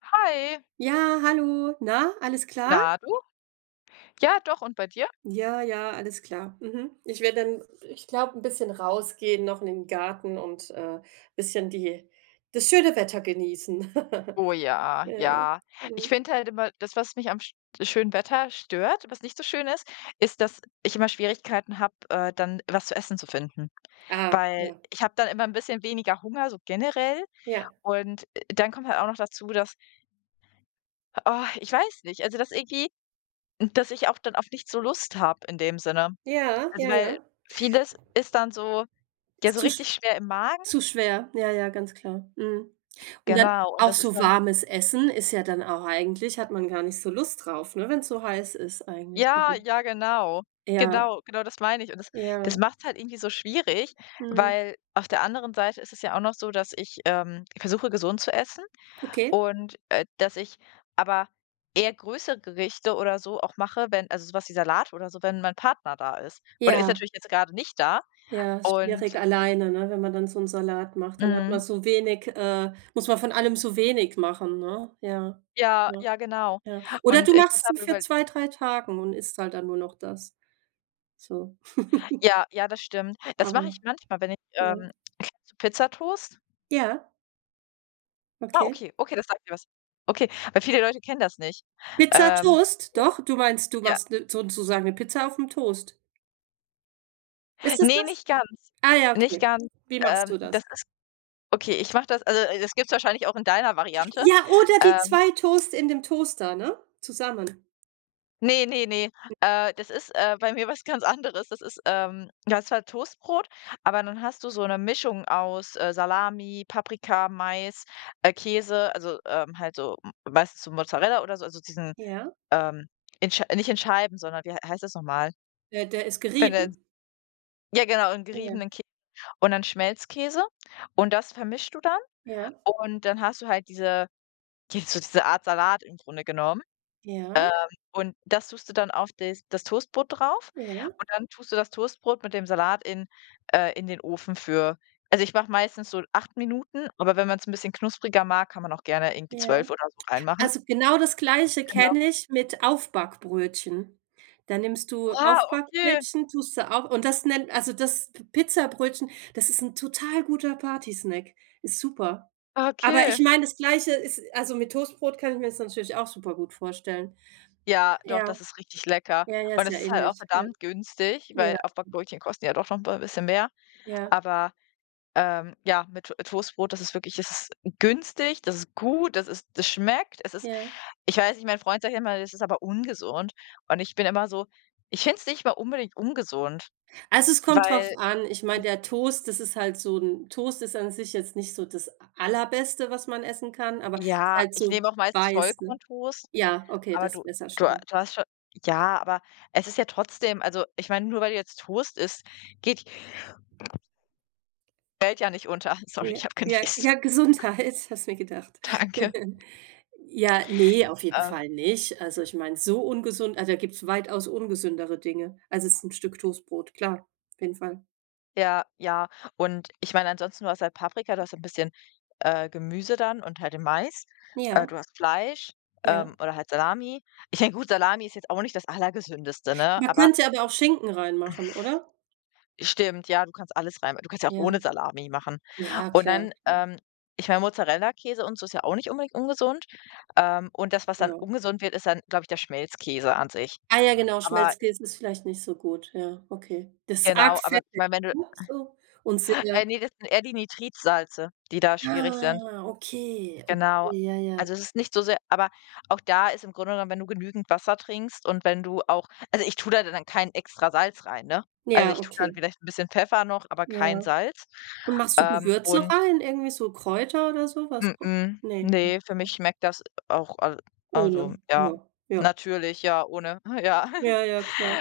Hi, Ja, hallo. Na, alles klar? na du? Ja, doch, und bei dir? Ja, ja, alles klar. Mhm. Ich werde dann, ich glaube, ein bisschen rausgehen noch in den Garten und, ein bisschen die das schöne Wetter genießen. Oh ja, Ja. ja. Ich Mhm. finde halt immer, das, was mich am schönen Wetter stört, was nicht so schön ist, ist, dass ich immer Schwierigkeiten habe, dann was zu essen zu finden. Ah, Weil ja. ich habe dann immer ein bisschen weniger Hunger, so generell. Ja. Und, dann kommt halt auch noch dazu, dass oh, ich weiß nicht, also, dass irgendwie dass ich auch dann auf nichts so Lust habe in dem Sinne. Ja, Also, ja, weil ja. vieles ist dann so ja, Ist so richtig schwer im Magen. zu schwer. Ja, ja, ganz klar. Mhm. Und dann Genau, und auch das ist so dann warmes Essen ist ja dann auch eigentlich hat man gar nicht so Lust drauf, ne, wenn es so heiß ist eigentlich. ja, Also ja, genau. ja, Genau, genau das meine ich. Und das ja. macht's halt irgendwie so schwierig, Mhm. weil auf der anderen Seite ist es ja auch noch so, dass ich, versuche, gesund zu essen Okay. und, dass ich aber eher größere Gerichte oder so auch mache, wenn also so was wie Salat oder so, wenn mein Partner da ist. Und er ist Ja. natürlich jetzt gerade nicht da Ja, ist und schwierig alleine, ne, wenn man dann so 'n Salat macht, dann hat man mhm, so wenig muss man von allem so wenig machen, ne? Ja, ja, ja, ja, genau. ja. Oder Und du ich hatte machst ihn aber für über 2 3 Tagen und isst halt dann nur noch das, so. ja, ja, das stimmt. Das Aber mache ich manchmal, wenn ich, ja. Kennst du Pizzatoast? Ja, Ah, okay. okay, okay, das sagt mir was. Okay, weil viele Leute kennen das nicht. Pizza, Ähm, Toast? Doch? Du meinst, du ja. machst sozusagen 'ne Pizza aufm Toast. Ist das Ne, das? nicht ganz. Ah ja, Nicht okay. ganz. Wie machst du das? Das ist okay, ich mache das also, das gibt's wahrscheinlich auch in deiner Variante. Ja, oder die Ähm, 2 Toast in dem Toaster, ne? Zusammen. ne, ne, ne, das ist, bei mir was ganz anderes. Das ist, ja, ist zwar Toastbrot, aber dann hast du so 'ne Mischung aus, Salami, Paprika, Mais, Käse, also, halt so m meistens so Mozzarella oder so, also diesen, Ja. ähm, in Schei nicht in Scheiben, sondern wie heißt das noch mal? Der, der ist Wenn der gerieben. ja, genau, und Ja, geriebenen Kä und dann Schmelzkäse und das vermischst du dann ja, und dann hast du halt diese die so diese Art Salat im Grunde genommen, ja, ähm, und das tust du dann auf das Toastbrot drauf ja. und dann tust du das Toastbrot mit dem Salat in den Ofen für also, ich mache meistens so 8 Minuten, aber wenn man's 'n bisschen knuspriger mag, kann man auch gerne irgendwie Ja. 12 oder so reinmachen. Also, genau das Gleiche Genau. kenne ich mit Aufbackbrötchen. Da nimmst du Ah, okay, Aufbackbrötchen, tust du auf und das nennt also, das P Pizzabrötchen, das ist 'n total guter Partysnack, ist super. Aber ich okay. meine, das Gleiche ist also, mit Toastbrot kann ich mir das natürlich auch super gut vorstellen. Ja, doch, Ja, das ist richtig lecker ja, ja, und ist ja es ist halt auch ähnlich. Ja, verdammt günstig, ja, weil auf Backbrötchen kosten ja doch noch mal 'n bisschen mehr. ja, Aber, ja, mit To Toastbrot, das ist wirklich das ist günstig, das ist gut, das ist das schmeckt. Es ist ja. ich weiß nicht, mein Freund sagt immer, das ist aber ungesund. Und ich bin immer so ich finde es nicht mal unbedingt ungesund, Also, es kommt drauf weil an. Ich meine, der Toast, das ist halt so 'n Toast ist an sich jetzt nicht so das Allerbeste, was man essen kann, aber ist ja, halt ich so nehme auch meistens weiß, ne? Vollkorntoast, Ja, okay, aber das du besser du schon mal. du hast schon ja, aber es ist ja trotzdem also, ich meine, nur weil du jetzt Toast isst, geht die Welt ja nicht unter. Sorry, Ja, ich habe ja, genießt. ja, Gesundheit, hast mir gedacht. Danke. Ja, nee, auf jeden Ähm Fall nicht. Also, ich meine, so ungesund also, da gibt's weitaus ungesündere Dinge, also es ist ein Stück Toastbrot, klar, auf jeden Fall. Ja, ja. Und ich meine, ansonsten, du hast halt Paprika, du hast ein bisschen, Gemüse dann und halt den Mais. Du Ja, hast Fleisch, ja. Oder halt Salami. Ich meine, gut, Salami ist jetzt auch nicht das Allergesündeste, ne? Man Aber könnte aber auch Schinken reinmachen, oder? stimmt, ja, du kannst alles rein du kannst ja auch Ja. ohne Salami machen. Ja, Und klar, dann, klar, ich meine, Mozzarella-Käse und so ist ja auch nicht unbedingt ungesund. Und das, was dann ja. ungesund wird, ist dann, glaube ich, der Schmelzkäse an sich. Ah ja, genau, Aber ich- Schmelzkäse ist vielleicht nicht so gut, ja, okay. Das ist arg genau, aber ich fettig, meine, wenn du ne, so und sehr ne, das sind eher die Nitritsalze, die da schwierig sind. ah, okay, Genau. okay, ja, ja. Also, es ist nicht so sehr aber auch da ist im Grunde genommen, wenn du genügend Wasser trinkst und wenn du auch also, ich tue da dann kein extra Salz rein, ne? Also, Ja, ich tue dann okay, vielleicht ein bisschen Pfeffer noch, aber kein ja. Salz. Und machst du Gewürze Und rein, irgendwie so Kräuter oder so was? Ne, ne, für mich okay. schmeckt das auch al Ohne, also, ja, ja, ja. natürlich, ja, ohne ja. Ja, ja, klar.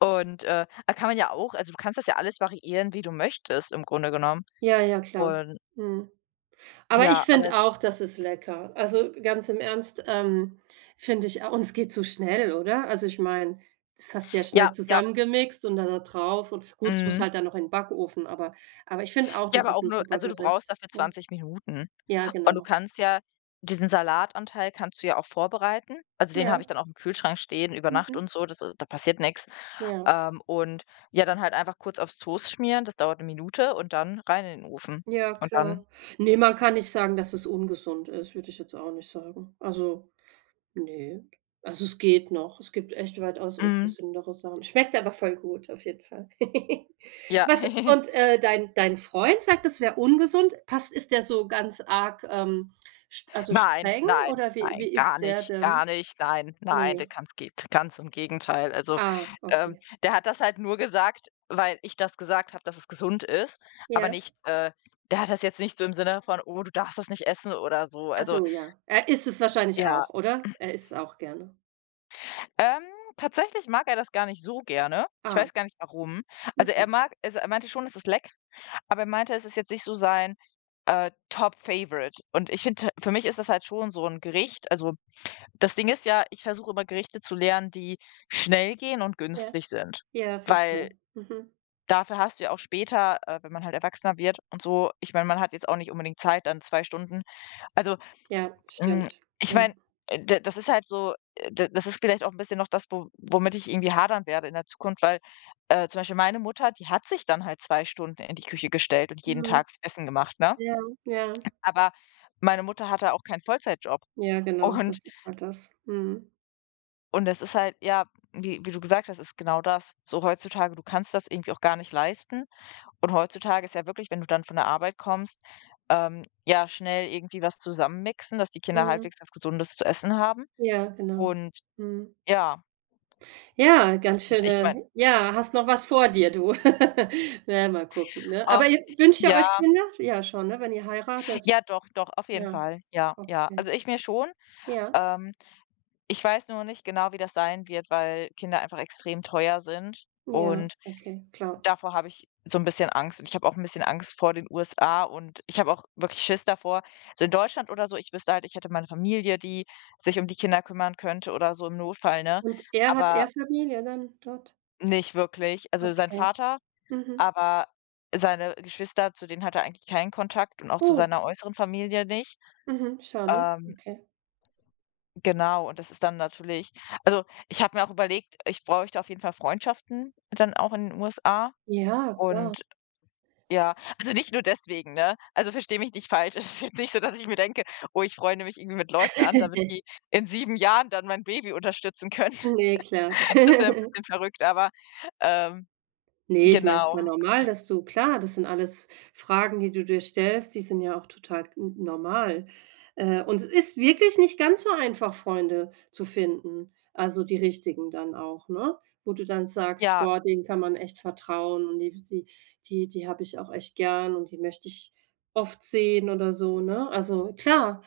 Und, da kann man ja auch also, du kannst das ja alles variieren, wie du möchtest im Grunde genommen. Ja, ja, klar. Und Mhm. Aber ich ja, aber es finde auch, das ist lecker. Also, ganz im Ernst, finde ich uns geht so schnell, oder? Also, ich meine, das hast du ja schnell ja, ja, zusammengemixt und dann da drauf und gut, es muss mhm. halt dann noch in den Backofen, aber ich finde auch, Ja, das aber ist auch ein nur super also, du brauchst Gericht. dafür Ja. 20 Minuten. Ja, Und du genau. kannst ja diesen Salatanteil kannst du ja auch vorbereiten. Also, den Ja, habe ich dann auch im Kühlschrank stehen über Nacht mhm, und so, das ist- da passiert nichts. ja. Und ja, dann halt einfach kurz aufs Toast schmieren, das dauert 1 Minute und dann rein in den Ofen. Ja, Und dann klar. Ne, man kann nicht sagen, dass es ungesund ist, würde ich jetzt auch nicht sagen. Also, ne. Also, es geht noch. Es gibt echt weitaus mhm, ungesündere Sachen. Schmeckt aber voll gut, auf jeden Fall. ja. Was und, dein Freund sagt, es wäre ungesund. Passt ist der so ganz arg, st also, Nein, streng nein, oder wie nein, wie ist der gar denn? nicht, nein, nein, der Ne. ganz geht ganz im Gegenteil. Also, Ah, ähm, okay. der hat das halt nur gesagt, weil ich das gesagt habe, dass es gesund ist, aber Ja. nicht der hat das jetzt nicht so im Sinne von: „Oh, du darfst das nicht essen" oder so. Ach Also, so, ja. Er isst es wahrscheinlich ja. auch, oder? Er isst es auch gerne. Ähm, tatsächlich mag er das gar nicht so gerne. Ich Ah, weiß gar nicht warum. Also, er mhm. mag also, er meinte schon, es ist lecker, aber er meinte, es ist jetzt nicht so sein, Top Favorite. Und ich finde, für mich ist das halt schon so ein Gericht also, das Ding ist ja, ich versuche immer Gerichte zu lernen, die schnell gehen und Ja. günstig sind, Ja, weil verstehe. Mhm. dafür hast du ja auch später, wenn man halt erwachsener wird und so ich meine, man hat jetzt auch nicht unbedingt Zeit, dann 2 Stunden also, Ja, hm, stimmt. ich Ja. meine, d das ist halt so d das ist vielleicht auch 'n bisschen noch das, wo womit ich irgendwie hadern werde in der Zukunft, weil, zum Beispiel meine Mutter, die hat sich dann halt 2 Stunden in die Küche gestellt und jeden Mhm. Tag Essen gemacht, ne? Ja, ja, Aber meine Mutter hatte auch keinen Vollzeitjob. ja, genau, Und das ist halt das. Mhm. Das ist halt ja, wie du gesagt hast, ist genau das. So heutzutage, du kannst das irgendwie auch gar nicht leisten. Und heutzutage ist ja wirklich, wenn du dann von der Arbeit kommst, ja, schnell irgendwie was zusammenmixen, dass die Kinder Mhm. halbwegs was Gesundes zu essen haben. Ja, genau. Und Mhm. ja. Ja, ganz Ich meine schöne ja, hast noch was vor dir, du. Na, mal gucken, ne? Aber ach ihr wünscht ihr ja, euch Kinder? Ja, schon, ne, wenn ihr heiratet? ja doch, doch, auf jeden Ja, Fall. Ja, ja. okay. Also, ich mir schon. Ja, Ähm, ich weiß nur nicht genau, wie das sein wird, weil Kinder einfach extrem teuer sind ja, und okay, klar. davor habe ich so ein bisschen Angst und ich habe auch ein bisschen Angst vor den USA und ich habe auch wirklich Schiss davor. So in Deutschland oder so, ich wüsste halt, ich hätte meine Familie, die sich um die Kinder kümmern könnte oder so im Notfall, ne? Und er hat Aber er Familie dann dort? nicht wirklich. Also, sein Okay. Vater, Mhm. aber seine Geschwister, zu denen hat er eigentlich keinen Kontakt und auch zu Oh, seiner äußeren Familie nicht. mhm, schade. Ähm, Okay. genau, und das ist dann natürlich also, ich habe mir auch überlegt, ich bräuchte auf jeden Fall Freundschaften dann auch in den USA Ja, klar. und ja, also nicht nur deswegen, ne? Also, verstehe mich nicht falsch. Es ist jetzt nicht so, dass ich mir denke: „Oh, ich freunde mich irgendwie mit Leuten an, damit die in 7 Jahren dann mein Baby unterstützen können." Ne, klar. Das wäre ein bisschen verrückt, aber, ähm, Ne, ich meine, es ist ja genau. normal, dass du klar, das sind alles Fragen, die du dir stellst, die sind ja auch total n normal. Und es ist wirklich nicht ganz so einfach, Freunde zu finden, also die richtigen dann auch, ne? Wo du dann sagst: Ja, „Boah, denen kann man echt vertrauen und die die habe ich auch echt gern und die möchte ich oft sehen" oder so, ne? Also klar.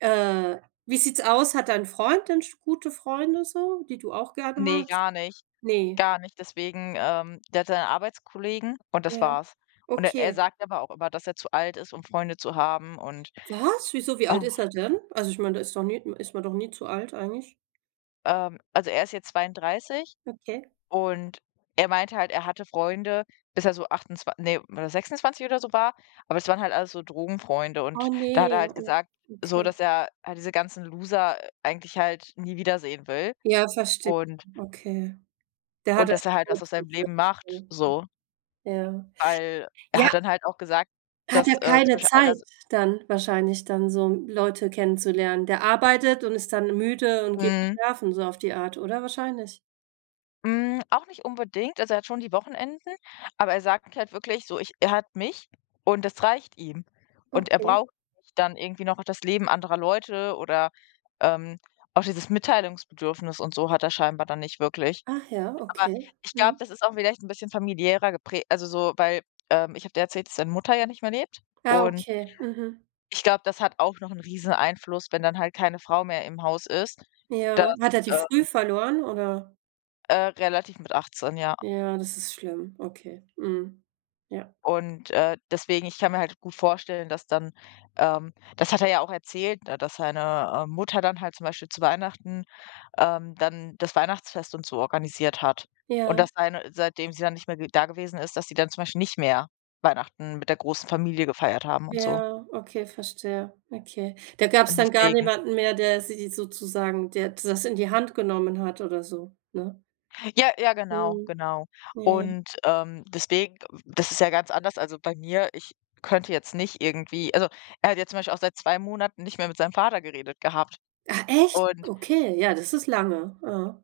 Äh, wie sieht's aus? Hat dein Freund denn sch gute Freunde so, die du auch gerne nee magst? gar nicht, Ne, gar nicht. Deswegen, der hat seine Arbeitskollegen und das ja. war's. Und er Okay. sagt aber auch immer, dass er zu alt ist, um Freunde zu haben und Was? Wieso? Wie alt oh, ist er denn? Also, ich meine, da ist doch nie ist man doch nie zu alt eigentlich. Also er ist jetzt 32 Okay. und er meinte halt, er hatte Freunde, bis er so 28, ne, oder 26 oder so war, aber es waren halt alles so Drogenfreunde und Oh da hat er nee. halt Oh, gesagt, so, okay. dass er halt diese ganzen Loser eigentlich halt nie wiedersehen will Ja, verstehe. und Okay. Der hat das dass er halt was aus selbst seinem Leben geschützt, macht, ne? so. Ja. Weil er Ja, hat dann halt auch gesagt, hat er dass, zum keine Beispiel einer Zeit dann wahrscheinlich dann so Leute kennenzulernen. Der arbeitet und ist dann müde und geht mhm. schlafen, so auf die Art, oder? Wahrscheinlich. Hm, auch nicht unbedingt. Also, er hat schon die Wochenenden, aber er sagt halt wirklich so: „Ich er hat mich und das reicht ihm." Und er Okay. braucht nicht dann irgendwie noch das Leben anderer Leute oder, ähm, auch dieses Mitteilungsbedürfnis und so hat er scheinbar dann nicht wirklich. Ach ja, Aber okay. ich glaube, Mhm. das ist auch vielleicht ein bisschen familiärer geprägt, also, so, weil, ich habe dir erzählt, dass seine Mutter ja nicht mehr lebt Ah, und okay. Mhm. ich glaube, das hat auch noch einen riesen Einfluss, wenn dann halt keine Frau mehr im Haus ist. Das, Ja. Hat er die äh, früh verloren, oder? Relativ mit 18, ja. Ja, das ist schlimm. Okay. Mhm. Ja. Und, deswegen ich kann mir halt gut vorstellen, dass dann das hat er ja auch erzählt, da dass seine, Mutter dann halt zum Beispiel zu Weihnachten, dann das Weihnachtsfest und so organisiert hat. Und Ja, dass seine seitdem sie dann nicht mehr ge da gewesen ist, dass sie dann zum Beispiel nicht mehr Weihnachten mit der großen Familie gefeiert haben und so. ja, okay, verstehe. Okay. Da gab es Und dann gar deswegen niemanden mehr, der sie sozusagen der das in die Hand genommen hat oder so, ne? ja, ja, genau, Mhm. genau. Ja, ja. Und, deswegen das ist ja ganz anders. Also, bei mir, ich könnte jetzt nicht irgendwie, also, er hat jetzt zum Beispiel auch seit 2 Monaten nicht mehr mit seinem Vater geredet gehabt Ah, echt? und. Okay, ja, das ist lange. Ja.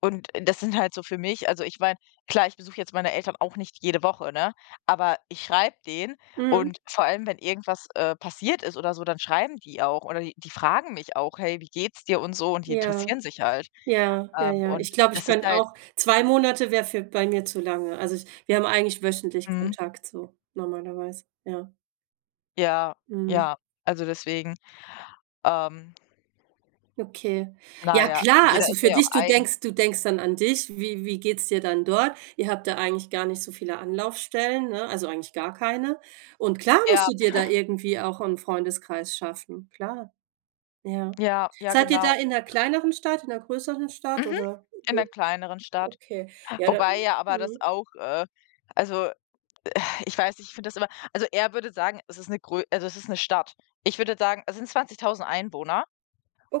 Und das sind halt so für mich, also, ich meine, klar, ich besuche jetzt meine Eltern auch nicht jede Woche, ne? Aber ich schreibe denen, Mhm. und vor allem, wenn irgendwas passiert ist oder so, dann schreiben die auch, oder die fragen mich auch: „Hey, wie geht's dir?" und so, und die Ja, interessieren sich halt. ja, ja, Ähm, ja. Ich und glaube, ich das ist könnte halt, auch 2 Monate wäre für bei mir zu lange. Also, ich wir haben eigentlich wöchentlich mhm, Kontakt so normalerweise, ja. ja, Mhm. ja, also, deswegen, ähm, Okay. na Ja ja, also klar, jeder also ist für ja auch dich du eigen. denkst du denkst dann an dich. Wie geht's dir dann dort? Ihr habt da eigentlich gar nicht so viele Anlaufstellen, ne? Also eigentlich gar keine. Und klar musst Ja, du dir da irgendwie auch einen Freundeskreis schaffen. Klar, ja. ja, ja, Seid ihr da genau. in 'ner kleineren Stadt, in 'ner größeren Stadt Mhm, oder in einer kleineren Stadt. okay. Ja, da Wobei ja aber das mhm. auch, also äh, ich weiß nicht, ich finde das immer, also, er würde sagen, es ist eine grö- also, es ist eine Stadt. Ich würde sagen, es sind 20.000 Einwohner,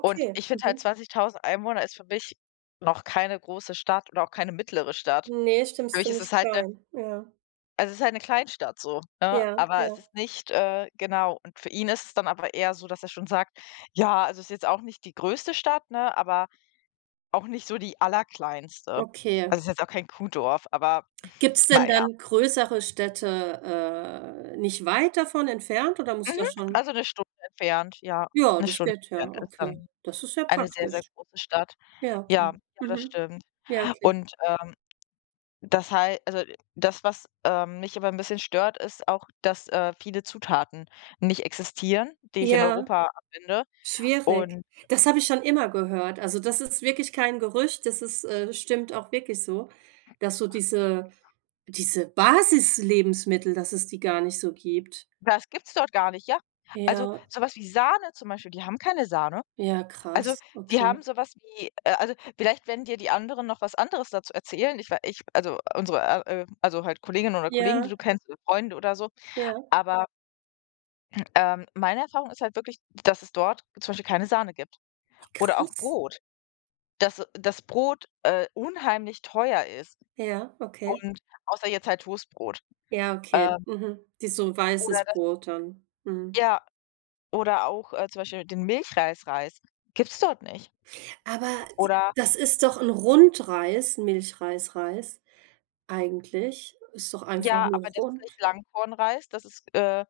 und ich finde halt, Mhm. 20.000 Einwohner ist für mich noch keine große Stadt oder auch keine mittlere Stadt. Ne, stimmt, Für mich ist es ziemlich halt 'ne, klein. Ja. also, es ist halt 'ne Kleinstadt, so, ne? Ja, Aber ja. es ist nicht, genau. Und für ihn ist es dann aber eher so, dass er schon sagt: „Ja, also, es ist jetzt auch nicht die größte Stadt, ne, aber auch nicht so die allerkleinste." Also, es Okay. ist jetzt auch kein Kuhdorf, aber Gibt's denn na ja. dann größere Städte, nicht weit davon entfernt oder muss Mhm, das schon also eine Stunde entfernt, ja. ja, Eine das Stunde geht ja, entfernt ist okay. dann Das ist ja eine sehr, sehr praktisch. große Stadt. Ja, okay. Ja, ja, das Mhm. stimmt. Ja, okay. Und das heißt, also, das, was, mich aber ein bisschen stört, ist auch, dass, viele Zutaten nicht existieren, die ich in Ja, Europa finde. schwierig. Und Das habe ich schon immer gehört. Also, das ist wirklich kein Gerücht, das ist, stimmt auch wirklich so, dass so diese Basislebensmittel, dass es die gar nicht so gibt. das gibt's dort gar nicht, ja. Also, Ja, sowas wie Sahne zum Beispiel, die haben keine Sahne. ja, Also, krass, die okay. haben so was wie, also, vielleicht werden dir die anderen noch was anderes dazu erzählen. Ich also, unsere, äh, also, halt Kolleginnen oder Kollegen, die Ja, du kennst, oder Freunde oder so. ja. Aber, meine Erfahrung ist halt wirklich, dass es dort zum Beispiel keine Sahne gibt oder auch Krass. Brot, dass das Brot unheimlich teuer ist, Ja, okay. und außer jetzt halt Toastbrot. Ja, okay. Ähm, Mhm. Die so weißes oder das, Brot dann. Mhm. ja, oder auch, zum Beispiel den Milchreis-Reis gibt's dort nicht. Aber d Oder das ist doch ein Rundreis, Milchreis Reis eigentlich. Ist doch einfach ja, nur aber das ist rund. nicht Langkornreis, das ist, äh,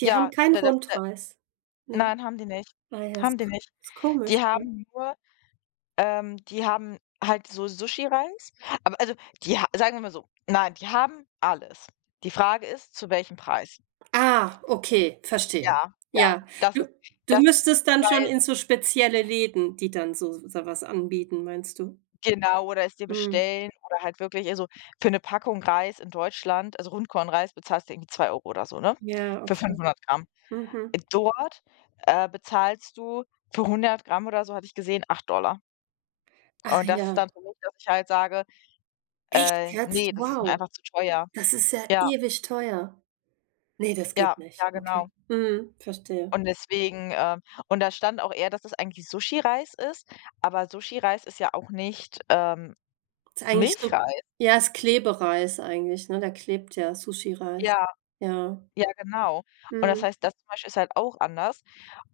Die haben ja, keinen da das. Rundreis. Ne. Nein, haben die nicht. Ah ja, Haben die nicht. ist komisch, Die ne? haben nur, die haben halt so Sushi-Reis, aber, also, die ha sagen wir mal so, nein, die haben alles. Die Frage ist, zu welchem Preis? Ah, okay, verstehe. Ja, ja, Ja, das du ist du das ist müsstest dann schon weil in so spezielle Läden, die dann so was anbieten, meinst du? genau, oder es dir Mhm. bestellen oder halt wirklich, also, für 'ne Packung Reis in Deutschland, also Rundkornreis, bezahlst du irgendwie 2 Euro oder so, ne? Ja, Für okay. 500 Gramm. Mhm. Dort, bezahlst du für 100 Gramm oder so, hatte ich gesehen, 8 Dollar. Ach Und das ist ja. dann für mich, dass ich halt sage, Echt jetzt? ne, das ist mir Wow. einfach zu teuer. Das ist ja Ja, ewig teuer. Ne, das ja, geht nicht. ja, Okay. genau. Mhm, verstehe. Und deswegen, und da stand auch eher, dass das eigentlich Sushireis ist, aber Sushireis ist ja auch nicht, Ist eigentlich so Milchreis. ja, ist Klebereis eigentlich, ne? Der klebt ja, Sushireis. Ja, Ja. ja, genau. Und das Mhm. heißt, das zum Beispiel ist halt auch anders.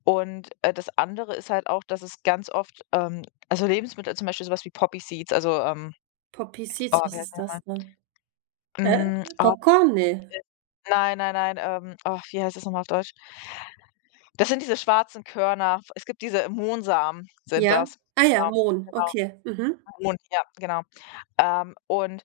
Und, das andere ist halt auch, dass es ganz oft, ähm, also Lebensmittel, zum Beispiel so was wie Poppy Seeds, also, Poppy oh, Seeds, wie was heißt der ist noch mal? das denn? Äh, Hm, oh, Popcorn? Ne. nein, nein, nein, oh, wie heißt das noch mal auf Deutsch? Das sind diese schwarzen Körner. Es gibt diese Mohnsamen, sind Ja? das. Ah ja, Genau, Mohn, genau. okay. Mhm. Mohn, ja, genau. Und,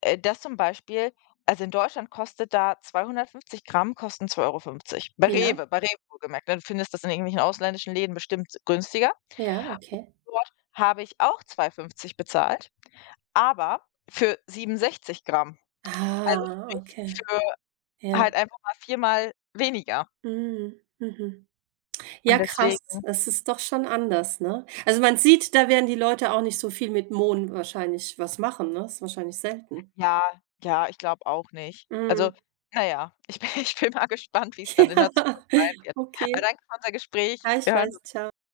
das zum Beispiel, also in Deutschland kostet da, 250 Gramm kosten 2,50 €. Bei Ja, Rewe, bei Rewe wohlgemerkt, ne? Du findest das in irgendwelchen ausländischen Läden bestimmt günstiger. ja, okay. Dort habe ich auch 2,50 fünfzig bezahlt, aber für 67 Gramm. Also Ah, sprich okay. für Ja. halt einfach mal viermal weniger. Mhm, mhm. Und Ja, krass. deswegen, Es ist doch schon anders, ne? Also, man sieht, da werden die Leute auch nicht so viel mit Mohn wahrscheinlich was machen, ne? Ist wahrscheinlich selten. ja, ja, ich glaube auch nicht. Also, Mhm. naja, ich bin ich bin mal gespannt, wie es dann in der Ja, Zukunft sein wird. Aber okay. danke für unser Gespräch. Wir hören Gleichfalls. uns. Ciao.